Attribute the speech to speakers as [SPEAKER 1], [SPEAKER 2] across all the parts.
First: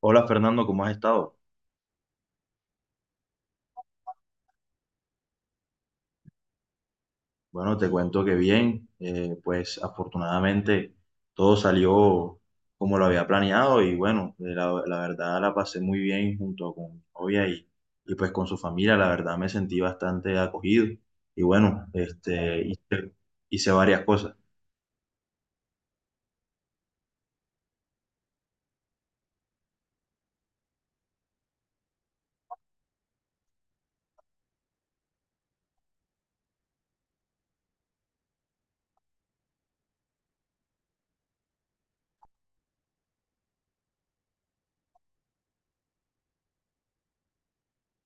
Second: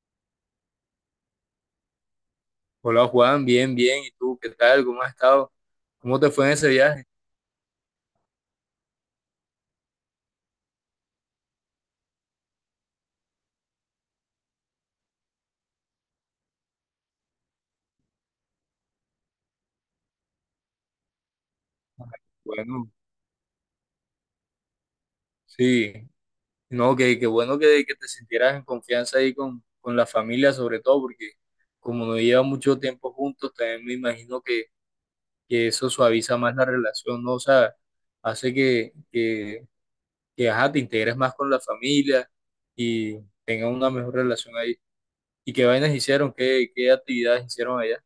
[SPEAKER 1] Hola Fernando, ¿cómo has estado?
[SPEAKER 2] Hola Juan, bien, bien. ¿Y tú qué tal? ¿Cómo has estado? ¿Cómo te fue en ese viaje?
[SPEAKER 1] Bueno, te cuento que bien, pues afortunadamente todo salió como lo había planeado y bueno, la verdad la pasé muy bien junto con mi novia y pues con su familia, la verdad me sentí bastante acogido y bueno,
[SPEAKER 2] Bueno,
[SPEAKER 1] hice varias cosas.
[SPEAKER 2] sí. No, que, qué bueno que te sintieras en confianza ahí con la familia, sobre todo, porque como no lleva mucho tiempo juntos, también me imagino que eso suaviza más la relación, ¿no? O sea, hace que ajá, te integres más con la familia y tengas una mejor relación ahí. ¿Y qué vainas hicieron? ¿Qué actividades hicieron allá?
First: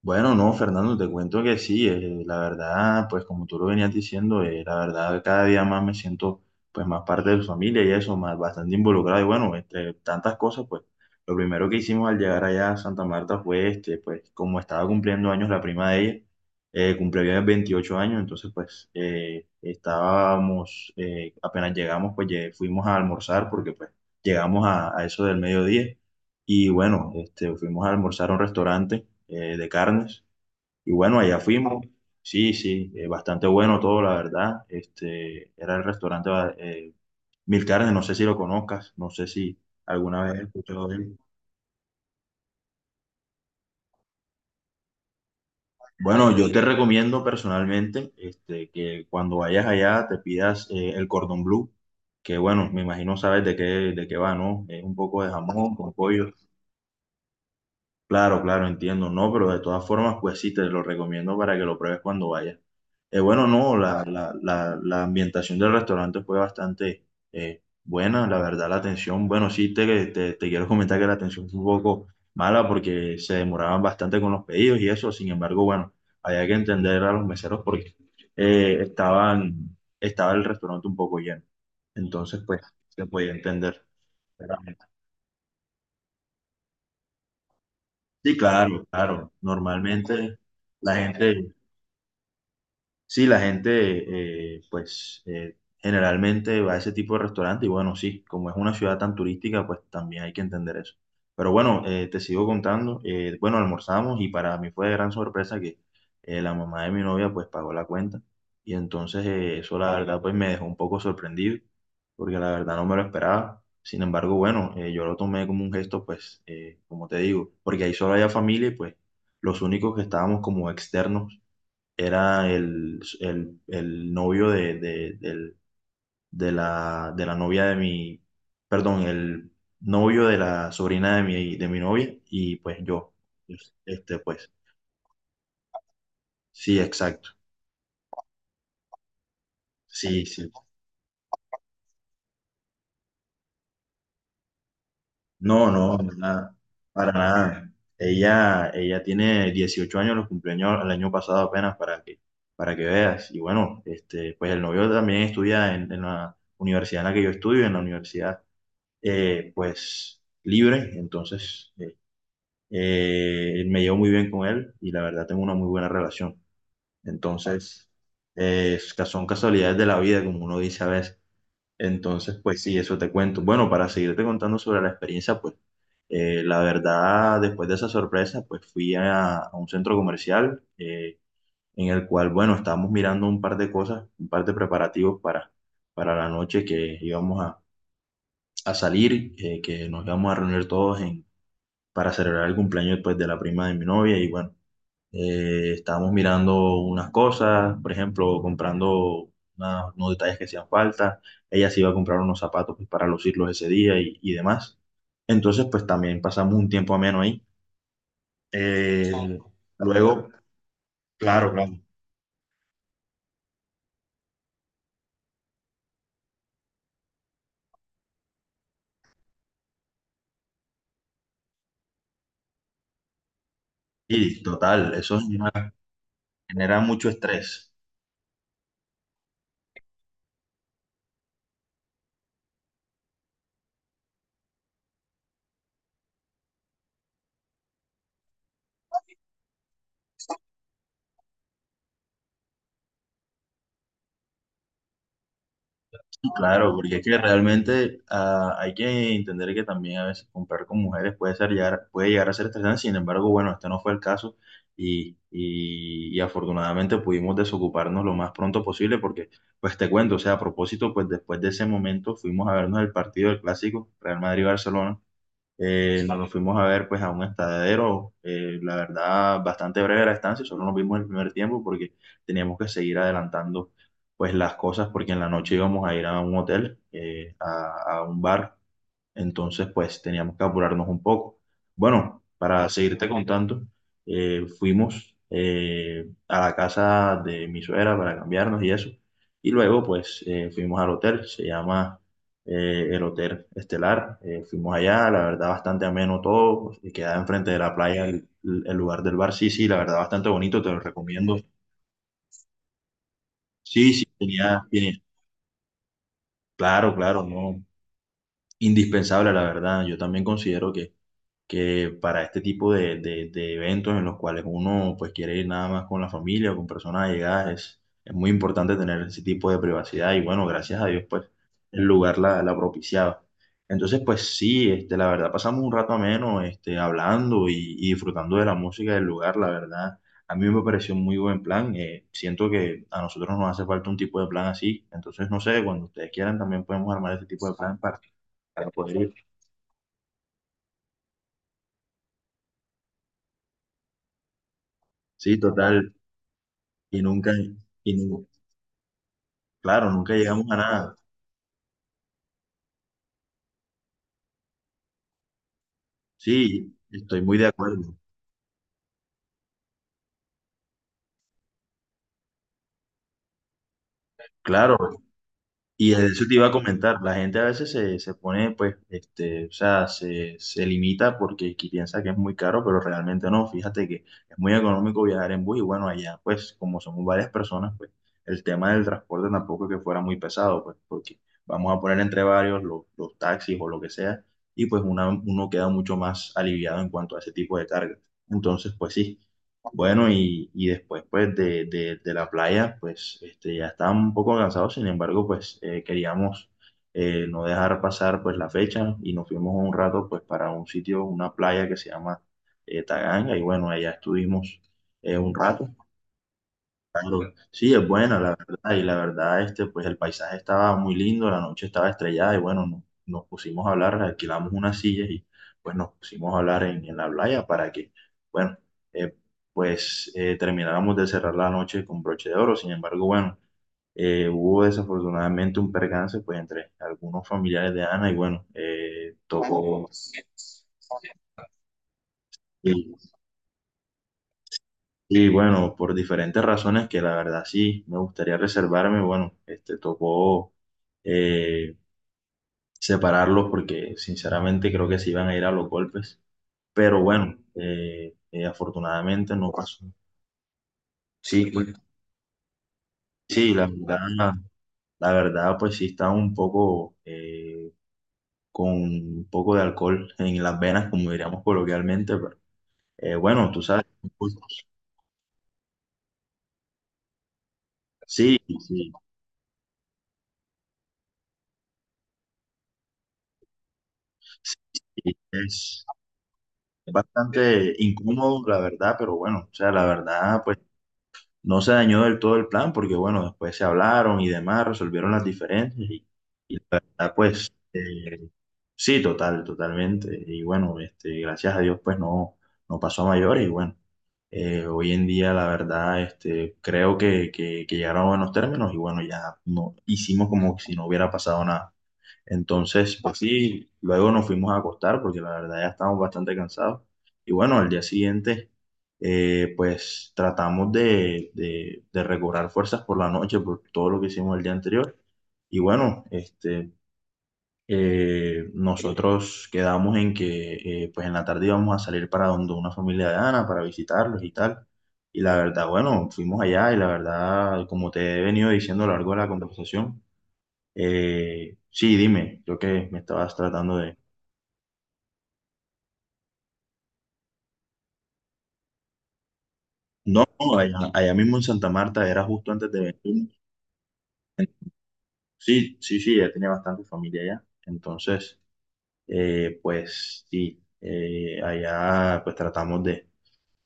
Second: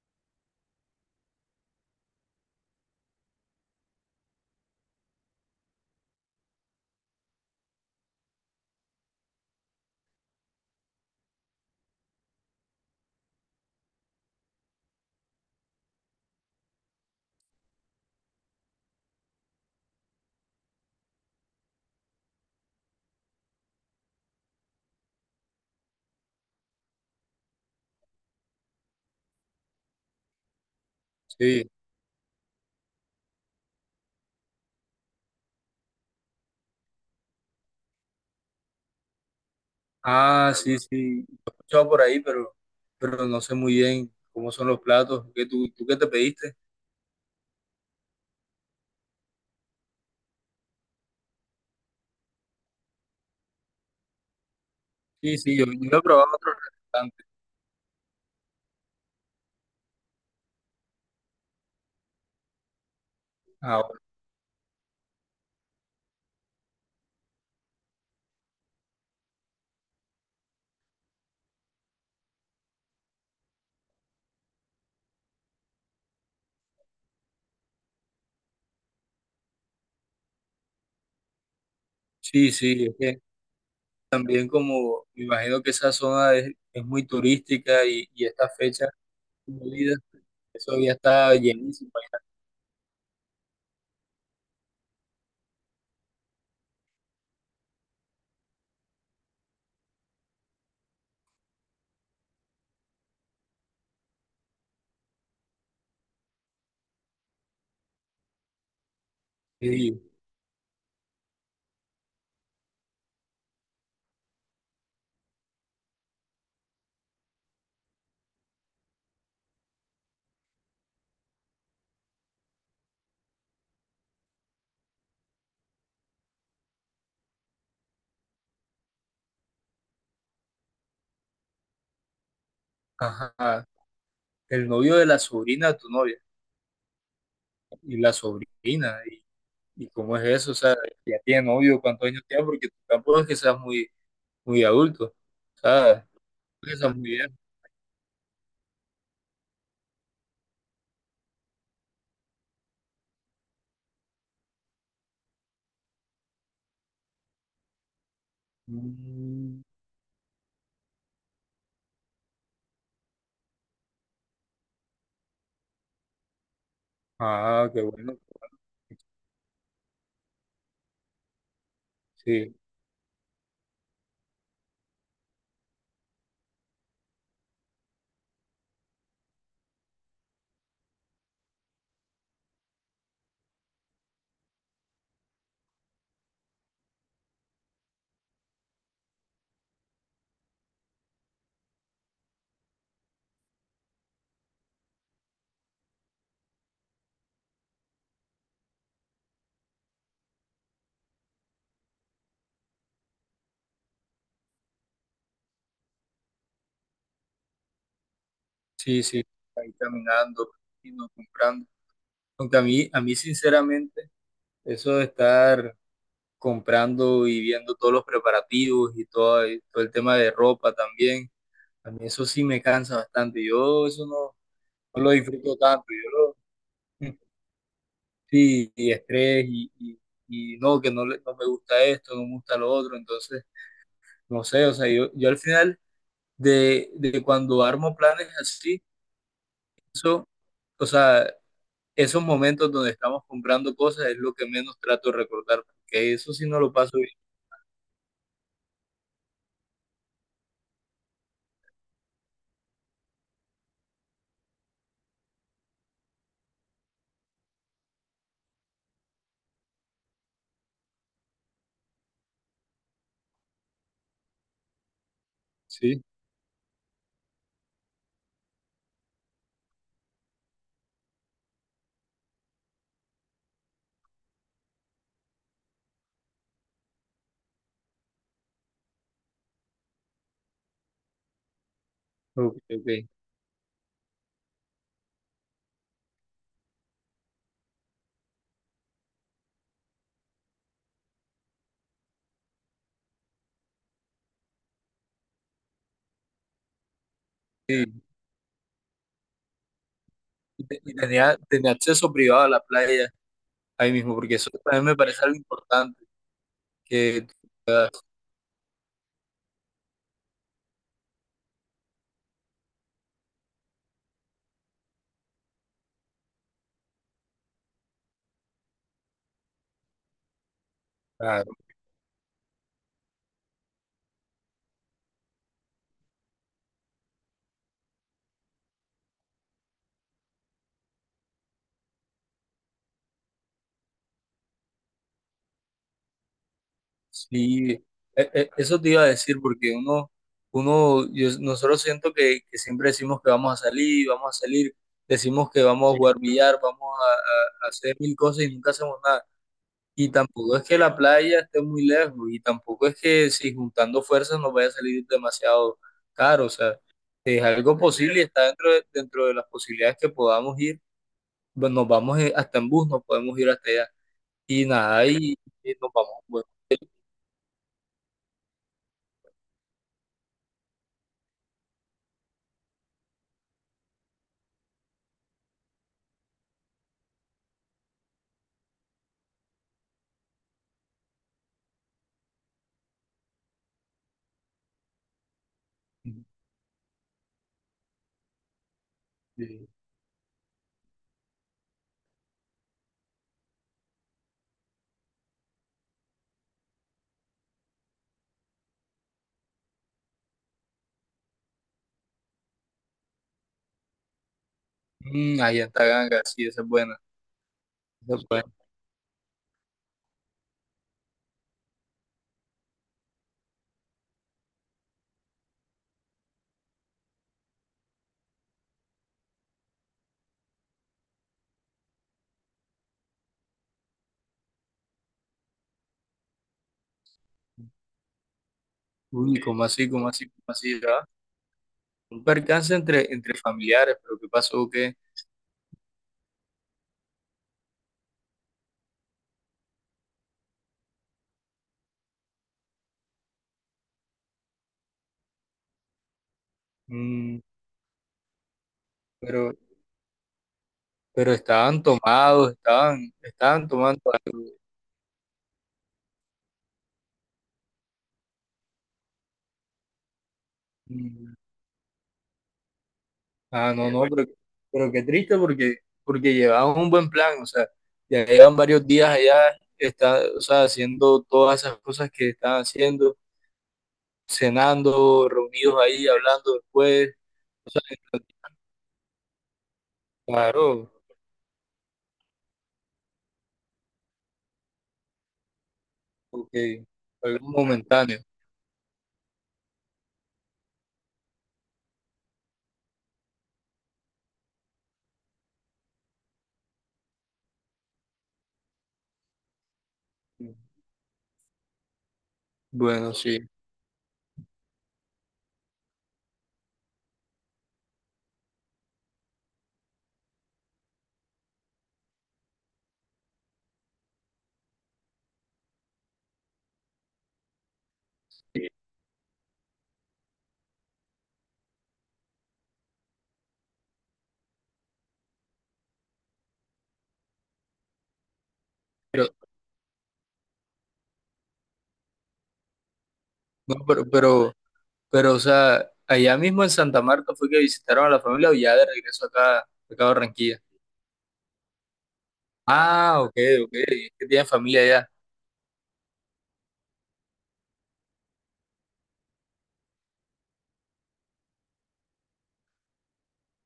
[SPEAKER 1] Bueno, no, Fernando, te cuento que sí, la verdad, pues como tú lo venías diciendo, la verdad cada día más me siento pues más parte de su familia y eso, más bastante involucrado. Y bueno, entre tantas cosas, pues lo primero que hicimos al llegar allá a Santa Marta fue este, pues como estaba cumpliendo años la prima de ella, cumplió ya 28 años, entonces apenas llegamos, fuimos a almorzar porque pues a eso del mediodía. Y bueno, este, fuimos a almorzar a un restaurante de carnes. Y bueno, allá
[SPEAKER 2] Sí.
[SPEAKER 1] fuimos. Sí, sí, bastante bueno todo, la verdad. Este, era el restaurante eh, Mil Carnes, no sé si lo conozcas, no sé si alguna vez has
[SPEAKER 2] Ah, sí,
[SPEAKER 1] escuchado de él.
[SPEAKER 2] sí. Lo he escuchado por ahí, pero no sé muy bien cómo son los platos. ¿Qué, tú qué te
[SPEAKER 1] Bueno, yo
[SPEAKER 2] pediste?
[SPEAKER 1] te recomiendo personalmente este, que cuando vayas allá te pidas el cordón blue, que bueno, me imagino sabes de qué va, ¿no? Es un poco de
[SPEAKER 2] Sí, sí, yo
[SPEAKER 1] jamón con
[SPEAKER 2] lo he probado
[SPEAKER 1] pollo.
[SPEAKER 2] en otros restaurantes.
[SPEAKER 1] Claro, claro, entiendo, no, pero de todas formas, pues sí, te lo recomiendo para que lo pruebes cuando vayas. Bueno, no,
[SPEAKER 2] Ahora.
[SPEAKER 1] la ambientación del restaurante fue bastante buena, la verdad, la atención, bueno, sí, te quiero comentar que la atención fue un poco mala porque se demoraban bastante con los pedidos y eso, sin embargo, bueno, había que entender a los meseros porque eh, estaban, estaba el restaurante un poco lleno, entonces,
[SPEAKER 2] Sí,
[SPEAKER 1] pues,
[SPEAKER 2] sí, es
[SPEAKER 1] se
[SPEAKER 2] que
[SPEAKER 1] podía entender.
[SPEAKER 2] también como me imagino que esa zona es muy turística y
[SPEAKER 1] Sí,
[SPEAKER 2] esta
[SPEAKER 1] claro,
[SPEAKER 2] fecha
[SPEAKER 1] claro,
[SPEAKER 2] de vida,
[SPEAKER 1] normalmente
[SPEAKER 2] eso ya
[SPEAKER 1] la
[SPEAKER 2] está
[SPEAKER 1] gente...
[SPEAKER 2] llenísimo.
[SPEAKER 1] Sí, la gente, generalmente va a ese tipo de restaurante y bueno, sí, como es una ciudad tan turística, pues también hay que entender eso. Pero bueno, te sigo contando. Bueno, almorzamos y para mí fue de gran sorpresa que la mamá de mi novia, pues, pagó la cuenta. Y entonces eso, la
[SPEAKER 2] Sí,
[SPEAKER 1] verdad, pues, me dejó un poco sorprendido, porque la verdad no me lo esperaba. Sin embargo, bueno, yo lo tomé como un gesto, pues, como te digo, porque ahí solo había familia y pues los únicos que estábamos como externos era el novio de de la novia de mi, perdón, el novio de la sobrina de mi novia y pues yo,
[SPEAKER 2] ajá.
[SPEAKER 1] este pues,
[SPEAKER 2] El novio de la sobrina de tu novia
[SPEAKER 1] sí, exacto,
[SPEAKER 2] y la sobrina. Y cómo es
[SPEAKER 1] sí, sí.
[SPEAKER 2] eso? O sea, ya tiene novio, ¿cuántos años tiene? Porque tampoco es que seas muy, muy adulto, o
[SPEAKER 1] No, no,
[SPEAKER 2] sea.
[SPEAKER 1] no, nada,
[SPEAKER 2] Esa muy
[SPEAKER 1] para
[SPEAKER 2] bien.
[SPEAKER 1] nada. Ella tiene 18 años, los cumpleaños el año pasado apenas para que veas. Y bueno, este, pues el novio también estudia en la universidad en la que yo estudio, en la universidad
[SPEAKER 2] Mm.
[SPEAKER 1] pues libre, entonces me llevo muy bien con él y la verdad tengo una muy buena relación.
[SPEAKER 2] Ah, qué
[SPEAKER 1] Entonces,
[SPEAKER 2] bueno.
[SPEAKER 1] es que son casualidades de la vida, como uno dice a veces. Entonces,
[SPEAKER 2] Sí,
[SPEAKER 1] pues sí, eso te cuento. Bueno, para seguirte contando sobre la experiencia, pues la verdad, después de esa sorpresa, pues fui a un centro comercial en el cual, bueno, estábamos mirando un par de cosas, un par de preparativos para la noche que íbamos a salir, que nos íbamos a reunir todos en para celebrar el cumpleaños pues, de la prima de mi novia y bueno, estábamos mirando unas cosas, por ejemplo, comprando unos detalles que hacían falta, ella se iba a comprar unos zapatos pues, para lucirlos ese día y demás. Entonces, pues también pasamos un tiempo ameno ahí.
[SPEAKER 2] sí,
[SPEAKER 1] Eh,
[SPEAKER 2] sí. Ahí
[SPEAKER 1] Luego,
[SPEAKER 2] caminando, yendo,
[SPEAKER 1] claro,
[SPEAKER 2] comprando.
[SPEAKER 1] claro.
[SPEAKER 2] Aunque a mí sinceramente, eso de estar comprando y viendo todos los preparativos y todo el tema de ropa también, a mí eso sí me cansa bastante. Yo eso no,
[SPEAKER 1] Y total,
[SPEAKER 2] no lo
[SPEAKER 1] eso
[SPEAKER 2] disfruto
[SPEAKER 1] genera
[SPEAKER 2] tanto. Yo
[SPEAKER 1] genera
[SPEAKER 2] lo,
[SPEAKER 1] mucho
[SPEAKER 2] mm,
[SPEAKER 1] estrés.
[SPEAKER 2] sí, y estrés y no, que no, no me gusta esto, no me gusta lo otro. Entonces, no sé, o sea, yo al final de cuando armo planes así, eso, o sea, esos momentos donde estamos comprando cosas es lo que menos trato de recordar, porque eso sí no lo
[SPEAKER 1] Claro, porque
[SPEAKER 2] paso
[SPEAKER 1] es
[SPEAKER 2] bien.
[SPEAKER 1] que realmente ah, hay que entender que también a veces comprar con mujeres puede ser llegar, puede llegar a ser estresante, sin embargo, bueno, este no fue el caso y y afortunadamente pudimos desocuparnos lo más pronto posible porque, pues te cuento, o sea, a propósito, pues después de ese momento fuimos a vernos el partido del clásico Real Madrid-Barcelona
[SPEAKER 2] Sí,
[SPEAKER 1] nos fuimos a ver pues a un estadero, la verdad bastante breve la estancia, solo nos vimos el primer tiempo porque teníamos que seguir adelantando pues las cosas porque en la noche íbamos a ir a un hotel, eh, a un bar entonces, pues teníamos que apurarnos un poco. Bueno,
[SPEAKER 2] ok,
[SPEAKER 1] para
[SPEAKER 2] ok.
[SPEAKER 1] seguirte contando, fuimos a la casa de mi suegra para cambiarnos y eso. Y luego, pues fuimos al hotel, se llama el Hotel Estelar. Fuimos allá, la verdad, bastante ameno todo. Pues, y quedaba enfrente de la
[SPEAKER 2] Sí,
[SPEAKER 1] playa el lugar del bar. Sí, sí, la verdad, bastante bonito,
[SPEAKER 2] y
[SPEAKER 1] te lo
[SPEAKER 2] te- y
[SPEAKER 1] recomiendo.
[SPEAKER 2] tenía, tenía acceso privado a la playa ahí
[SPEAKER 1] Sí, sí,
[SPEAKER 2] mismo, porque eso
[SPEAKER 1] tenía,
[SPEAKER 2] también me
[SPEAKER 1] tiene-
[SPEAKER 2] parece algo importante,
[SPEAKER 1] claro, claro,
[SPEAKER 2] que...
[SPEAKER 1] no, indispensable, la verdad. Yo también considero que para este tipo de de eventos en los cuales uno pues quiere ir nada más con la familia o con personas allegadas, es muy importante tener ese tipo de privacidad y bueno, gracias a Dios pues
[SPEAKER 2] Claro.
[SPEAKER 1] el lugar la propiciaba. Entonces pues sí, este, la verdad pasamos un rato ameno este, hablando y disfrutando de la música del lugar, la verdad. A mí me pareció un muy buen plan. Siento que a nosotros nos hace falta un tipo de plan así. Entonces, no sé, cuando ustedes quieran también podemos armar este tipo de
[SPEAKER 2] Sí,
[SPEAKER 1] plan para
[SPEAKER 2] eso te
[SPEAKER 1] poder
[SPEAKER 2] iba a
[SPEAKER 1] ir.
[SPEAKER 2] decir, porque uno, uno, nosotros siento que siempre decimos que vamos a salir,
[SPEAKER 1] Sí,
[SPEAKER 2] decimos que vamos a,
[SPEAKER 1] total.
[SPEAKER 2] sí, jugar billar, vamos
[SPEAKER 1] Y
[SPEAKER 2] a,
[SPEAKER 1] nunca, y,
[SPEAKER 2] a hacer mil cosas y nunca hacemos nada.
[SPEAKER 1] claro,
[SPEAKER 2] Y
[SPEAKER 1] nunca llegamos a
[SPEAKER 2] tampoco es que
[SPEAKER 1] nada.
[SPEAKER 2] la playa esté muy lejos, y tampoco es que si juntando fuerzas nos vaya a salir demasiado caro, o
[SPEAKER 1] Sí,
[SPEAKER 2] sea,
[SPEAKER 1] estoy
[SPEAKER 2] si
[SPEAKER 1] muy
[SPEAKER 2] es
[SPEAKER 1] de
[SPEAKER 2] algo
[SPEAKER 1] acuerdo.
[SPEAKER 2] posible y está dentro de las posibilidades que podamos ir, bueno, nos vamos hasta en bus, nos podemos ir hasta allá, y
[SPEAKER 1] Claro,
[SPEAKER 2] nada, y
[SPEAKER 1] y
[SPEAKER 2] nos
[SPEAKER 1] de
[SPEAKER 2] vamos,
[SPEAKER 1] eso te iba
[SPEAKER 2] bueno,
[SPEAKER 1] a comentar. La gente a veces se pone, pues, este, o sea, se limita porque piensa que es muy caro, pero realmente no. Fíjate que es muy económico viajar en bus y bueno, allá, pues, como somos varias personas, pues, el tema del transporte tampoco es que fuera muy pesado, pues, porque vamos a poner entre varios los taxis o lo que sea, y pues uno queda mucho más aliviado en cuanto a ese tipo de carga. Entonces, pues sí.
[SPEAKER 2] sí.
[SPEAKER 1] Bueno, y después pues de la playa, pues este, ya estábamos un poco cansados, sin embargo, pues queríamos no dejar pasar pues la fecha y nos fuimos un rato pues para un sitio, una playa que se llama Taganga y bueno, allá estuvimos un
[SPEAKER 2] Mm, allá
[SPEAKER 1] rato.
[SPEAKER 2] está ganga sí, esa es buena,
[SPEAKER 1] Claro, sí, es
[SPEAKER 2] esa
[SPEAKER 1] buena,
[SPEAKER 2] es
[SPEAKER 1] la
[SPEAKER 2] buena.
[SPEAKER 1] verdad, y la verdad, este, pues el paisaje estaba muy lindo, la noche estaba estrellada, y bueno, nos pusimos a hablar, alquilamos unas sillas y pues nos pusimos a hablar en la playa para que, bueno, eh, termináramos de cerrar la noche con broche de oro, sin embargo, bueno, hubo desafortunadamente un percance, pues entre algunos familiares de Ana, y bueno,
[SPEAKER 2] Uy, ¿cómo así,
[SPEAKER 1] tocó,
[SPEAKER 2] cómo así, cómo así, ya? Un percance entre, entre familiares, pero ¿qué pasó? ¿Qué?
[SPEAKER 1] y bueno, por diferentes razones que la verdad sí me gustaría reservarme, bueno, este tocó eh, separarlos porque sinceramente creo que se iban a ir a los golpes. Pero bueno,
[SPEAKER 2] Mm,
[SPEAKER 1] afortunadamente no
[SPEAKER 2] pero,
[SPEAKER 1] pasó.
[SPEAKER 2] pero
[SPEAKER 1] Sí, pues,
[SPEAKER 2] estaban tomados, estaban,
[SPEAKER 1] sí,
[SPEAKER 2] estaban tomando algo.
[SPEAKER 1] la verdad, pues sí estaba un poco con un poco de alcohol en las venas, como
[SPEAKER 2] Mm.
[SPEAKER 1] diríamos coloquialmente, pero bueno, tú
[SPEAKER 2] Ah,
[SPEAKER 1] sabes.
[SPEAKER 2] no, no, bueno,
[SPEAKER 1] Pues,
[SPEAKER 2] pero qué triste porque, porque llevaban un buen plan, o sea, ya
[SPEAKER 1] sí,
[SPEAKER 2] llevan varios
[SPEAKER 1] sí,
[SPEAKER 2] días allá, está, o sea, haciendo todas esas cosas que están haciendo,
[SPEAKER 1] sí,
[SPEAKER 2] cenando, reunidos
[SPEAKER 1] es,
[SPEAKER 2] ahí, hablando después, o
[SPEAKER 1] bastante
[SPEAKER 2] sea,
[SPEAKER 1] incómodo, la verdad, pero bueno, o sea, la verdad, pues
[SPEAKER 2] claro,
[SPEAKER 1] no se dañó del todo el plan porque, bueno, después se hablaron y demás, resolvieron las diferencias y la
[SPEAKER 2] porque
[SPEAKER 1] verdad,
[SPEAKER 2] algo
[SPEAKER 1] pues,
[SPEAKER 2] momentáneo.
[SPEAKER 1] sí, total, totalmente. Y bueno, este, gracias a Dios, pues no, no pasó a mayores y bueno, hoy en día, la verdad, este, creo que llegaron a buenos términos y bueno, ya no, hicimos como si no hubiera pasado nada. Entonces,
[SPEAKER 2] Bueno,
[SPEAKER 1] pues
[SPEAKER 2] sí,
[SPEAKER 1] sí, luego nos fuimos a acostar porque la verdad ya estábamos bastante cansados. Y bueno, al día siguiente pues tratamos de recobrar fuerzas por la noche, por todo lo que hicimos el día anterior. Y bueno, este, nosotros quedamos en que pues en la tarde íbamos a salir para donde una familia de Ana, para visitarlos y tal. Y la verdad, bueno, fuimos allá y la verdad, como te he venido diciendo a lo largo de la
[SPEAKER 2] pero,
[SPEAKER 1] conversación, sí, dime, creo que me estabas
[SPEAKER 2] no,
[SPEAKER 1] tratando de...
[SPEAKER 2] pero, o sea, allá mismo en Santa Marta fue que visitaron a la familia o ya de regreso acá, acá a
[SPEAKER 1] No, no,
[SPEAKER 2] Barranquilla.
[SPEAKER 1] allá, allá mismo en Santa Marta, era justo antes de
[SPEAKER 2] Ah,
[SPEAKER 1] venir.
[SPEAKER 2] ok, ok, es que tienen familia
[SPEAKER 1] Sí, sí, sí, ella tiene bastante familia allá. Entonces, pues sí, allá pues tratamos de,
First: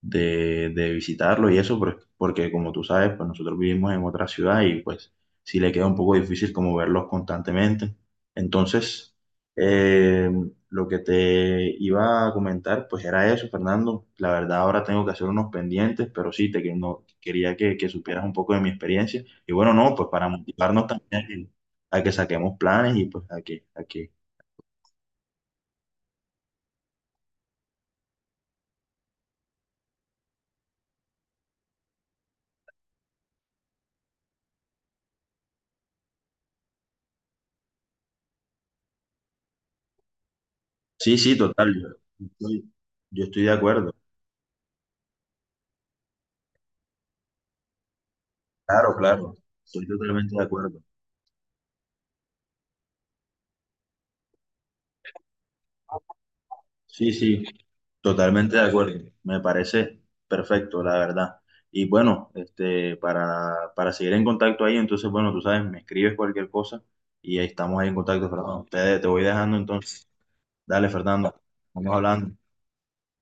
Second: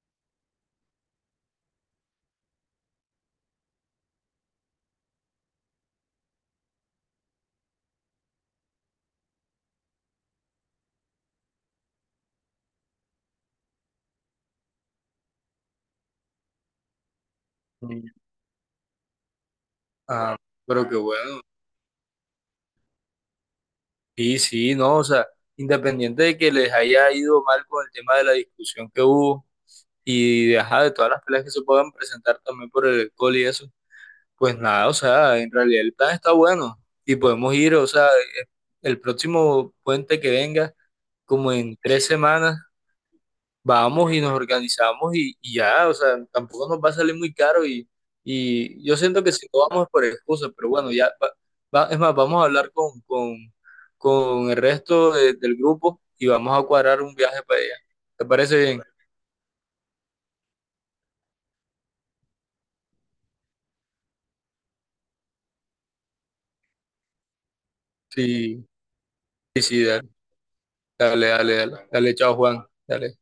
[SPEAKER 1] de, de visitarlo y eso, porque como tú sabes, pues nosotros vivimos en otra ciudad y pues sí le queda un poco difícil como verlos constantemente. Entonces, eh, lo que te iba a comentar, pues era eso, Fernando. La verdad, ahora tengo que hacer unos pendientes, pero sí, te que- no- quería que
[SPEAKER 2] allá.
[SPEAKER 1] supieras un poco de mi experiencia. Y bueno, no, pues para
[SPEAKER 2] Ah,
[SPEAKER 1] motivarnos
[SPEAKER 2] pero qué
[SPEAKER 1] también
[SPEAKER 2] bueno.
[SPEAKER 1] a que saquemos planes y pues a que...
[SPEAKER 2] Sí, sí, no, o sea, independiente de que les haya ido mal con el tema de la discusión que hubo y de, ajá, de todas las peleas que se puedan presentar también por el alcohol y eso, pues nada, o sea, en realidad el plan está bueno y podemos ir, o sea, el próximo puente que venga,
[SPEAKER 1] Sí, sí,
[SPEAKER 2] como
[SPEAKER 1] total.
[SPEAKER 2] en tres
[SPEAKER 1] Yo
[SPEAKER 2] semanas,
[SPEAKER 1] estoy yo estoy de acuerdo.
[SPEAKER 2] vamos y nos organizamos y ya, o sea, tampoco nos va a salir muy caro y
[SPEAKER 1] Claro,
[SPEAKER 2] yo siento que
[SPEAKER 1] claro.
[SPEAKER 2] si no
[SPEAKER 1] Estoy
[SPEAKER 2] vamos es por
[SPEAKER 1] totalmente de
[SPEAKER 2] excusa, pero
[SPEAKER 1] acuerdo.
[SPEAKER 2] bueno, ya, es más, vamos a hablar con el resto del grupo y vamos a cuadrar
[SPEAKER 1] Sí,
[SPEAKER 2] un viaje
[SPEAKER 1] sí,
[SPEAKER 2] para allá. ¿Te
[SPEAKER 1] totalmente
[SPEAKER 2] parece
[SPEAKER 1] de
[SPEAKER 2] bien?
[SPEAKER 1] acuerdo. Me parece perfecto, la verdad. Y bueno, este, para seguir en contacto ahí, entonces, bueno, tú sabes, me escribes cualquier cosa y ahí estamos ahí en contacto,
[SPEAKER 2] Sí,
[SPEAKER 1] Fernando. Te voy dejando
[SPEAKER 2] sí, sí, dale,
[SPEAKER 1] entonces. Dale,
[SPEAKER 2] dale,
[SPEAKER 1] Fernando,
[SPEAKER 2] dale, dale,
[SPEAKER 1] vamos
[SPEAKER 2] dale, chao
[SPEAKER 1] hablando.
[SPEAKER 2] Juan, dale.